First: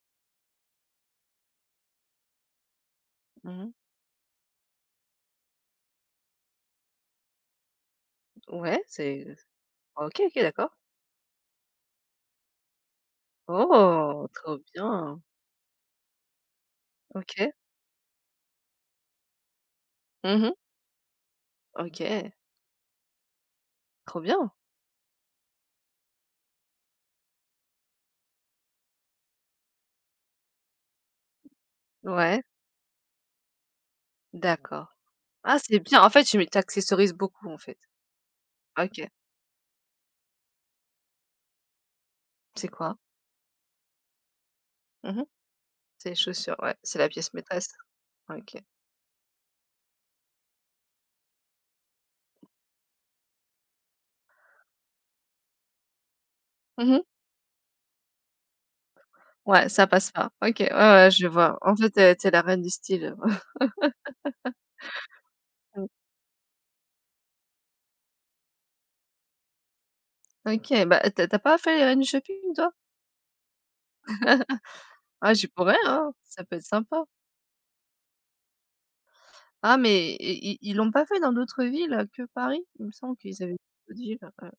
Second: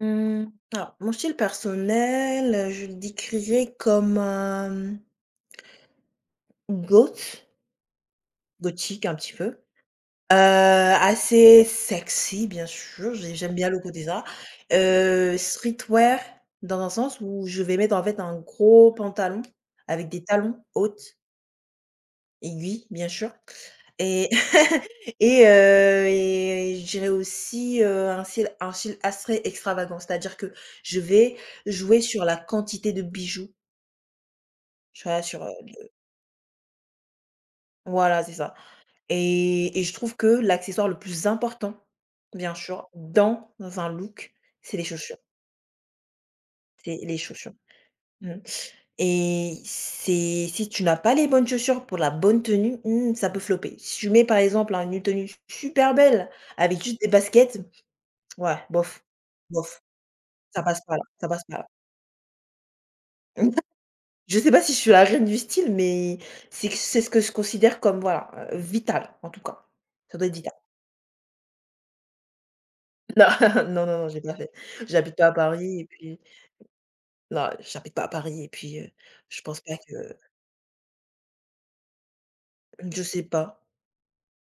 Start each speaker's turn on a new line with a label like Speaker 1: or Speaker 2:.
Speaker 1: Mmh. Alors, mon style personnel, je le
Speaker 2: Mmh mh.
Speaker 1: décrirais comme, un, mmh goth
Speaker 2: Ouais,
Speaker 1: gothique un
Speaker 2: c'est,
Speaker 1: petit
Speaker 2: heu,
Speaker 1: peu, heu,
Speaker 2: OK, OK, d'accord.
Speaker 1: assez sexy, bien sûr, j'ai j'aime bien le coté, ça,
Speaker 2: Oh! Trop bien!
Speaker 1: heu streetwear, dans un sens où
Speaker 2: OK.
Speaker 1: je vais mettre, en fait, un gros pantalon avec des
Speaker 2: Mmh mh.
Speaker 1: talons hautes
Speaker 2: OK.
Speaker 1: aiguilles bien sûr
Speaker 2: Trop
Speaker 1: et
Speaker 2: bien!
Speaker 1: et heu, et, je dirais aussi, heu, un style, un style assez extravagant, c'est-à-dire que je vais jouer sur la
Speaker 2: Ouais!
Speaker 1: quantité de bijoux
Speaker 2: D'accord.
Speaker 1: tu vois? Sur, heu,
Speaker 2: Ah c'est
Speaker 1: le
Speaker 2: bien, en fait, tu mets, tu accessoirises beaucoup, en fait.
Speaker 1: Voilà, c'est ça.
Speaker 2: OK.
Speaker 1: Et et je trouve que l'accessoire le plus important, bien
Speaker 2: C'est
Speaker 1: sûr,
Speaker 2: quoi?
Speaker 1: dans un look, c'est les
Speaker 2: Mmh
Speaker 1: chaussures
Speaker 2: mh. C'est les chaussures, ouais,
Speaker 1: c'est
Speaker 2: c'est la
Speaker 1: les
Speaker 2: pièce
Speaker 1: chaussures.
Speaker 2: maîtresse.
Speaker 1: Mmh.
Speaker 2: OK.
Speaker 1: Et c'est si tu n'as pas les bonnes chaussures pour la bonne tenue, mmh, ça peut flopper. Si tu mets, par exemple, un une tenue s super belle avec
Speaker 2: Mmh
Speaker 1: juste
Speaker 2: mh.
Speaker 1: des baskets, ouais, bof,
Speaker 2: Ouais
Speaker 1: bof,
Speaker 2: ça passe pas. OK,
Speaker 1: ça
Speaker 2: ouais,
Speaker 1: passe pas là,
Speaker 2: ouais,
Speaker 1: ça
Speaker 2: je
Speaker 1: passe
Speaker 2: vois.
Speaker 1: pas là.
Speaker 2: En fait, tu es tu es la reine du style.
Speaker 1: Je sais pas si je suis la reine du style,
Speaker 2: Mmh.
Speaker 1: mais c'est que c'est ce que ce considère comme, voilà, heu, vital en tout cas, ça doit être vital.
Speaker 2: OK, bah, heu, tu as tu as pas fait les reines du shopping, toi?
Speaker 1: Non, non, non, non, j'ai pas fait. J'habite pas à
Speaker 2: Ah tu pourrais,
Speaker 1: Paris et
Speaker 2: hein,
Speaker 1: puis
Speaker 2: ça peut être sympa.
Speaker 1: non, heu, j'habite pas à Paris et puis, heu, je pense pas
Speaker 2: Ah mais,
Speaker 1: que
Speaker 2: et ils ils l'ont pas fait dans d'autres villes, heu, que Paris? Il
Speaker 1: Mmh,
Speaker 2: me
Speaker 1: je
Speaker 2: semble
Speaker 1: sais
Speaker 2: qu'ils avaient fait
Speaker 1: pas.
Speaker 2: d'autres villes, heu.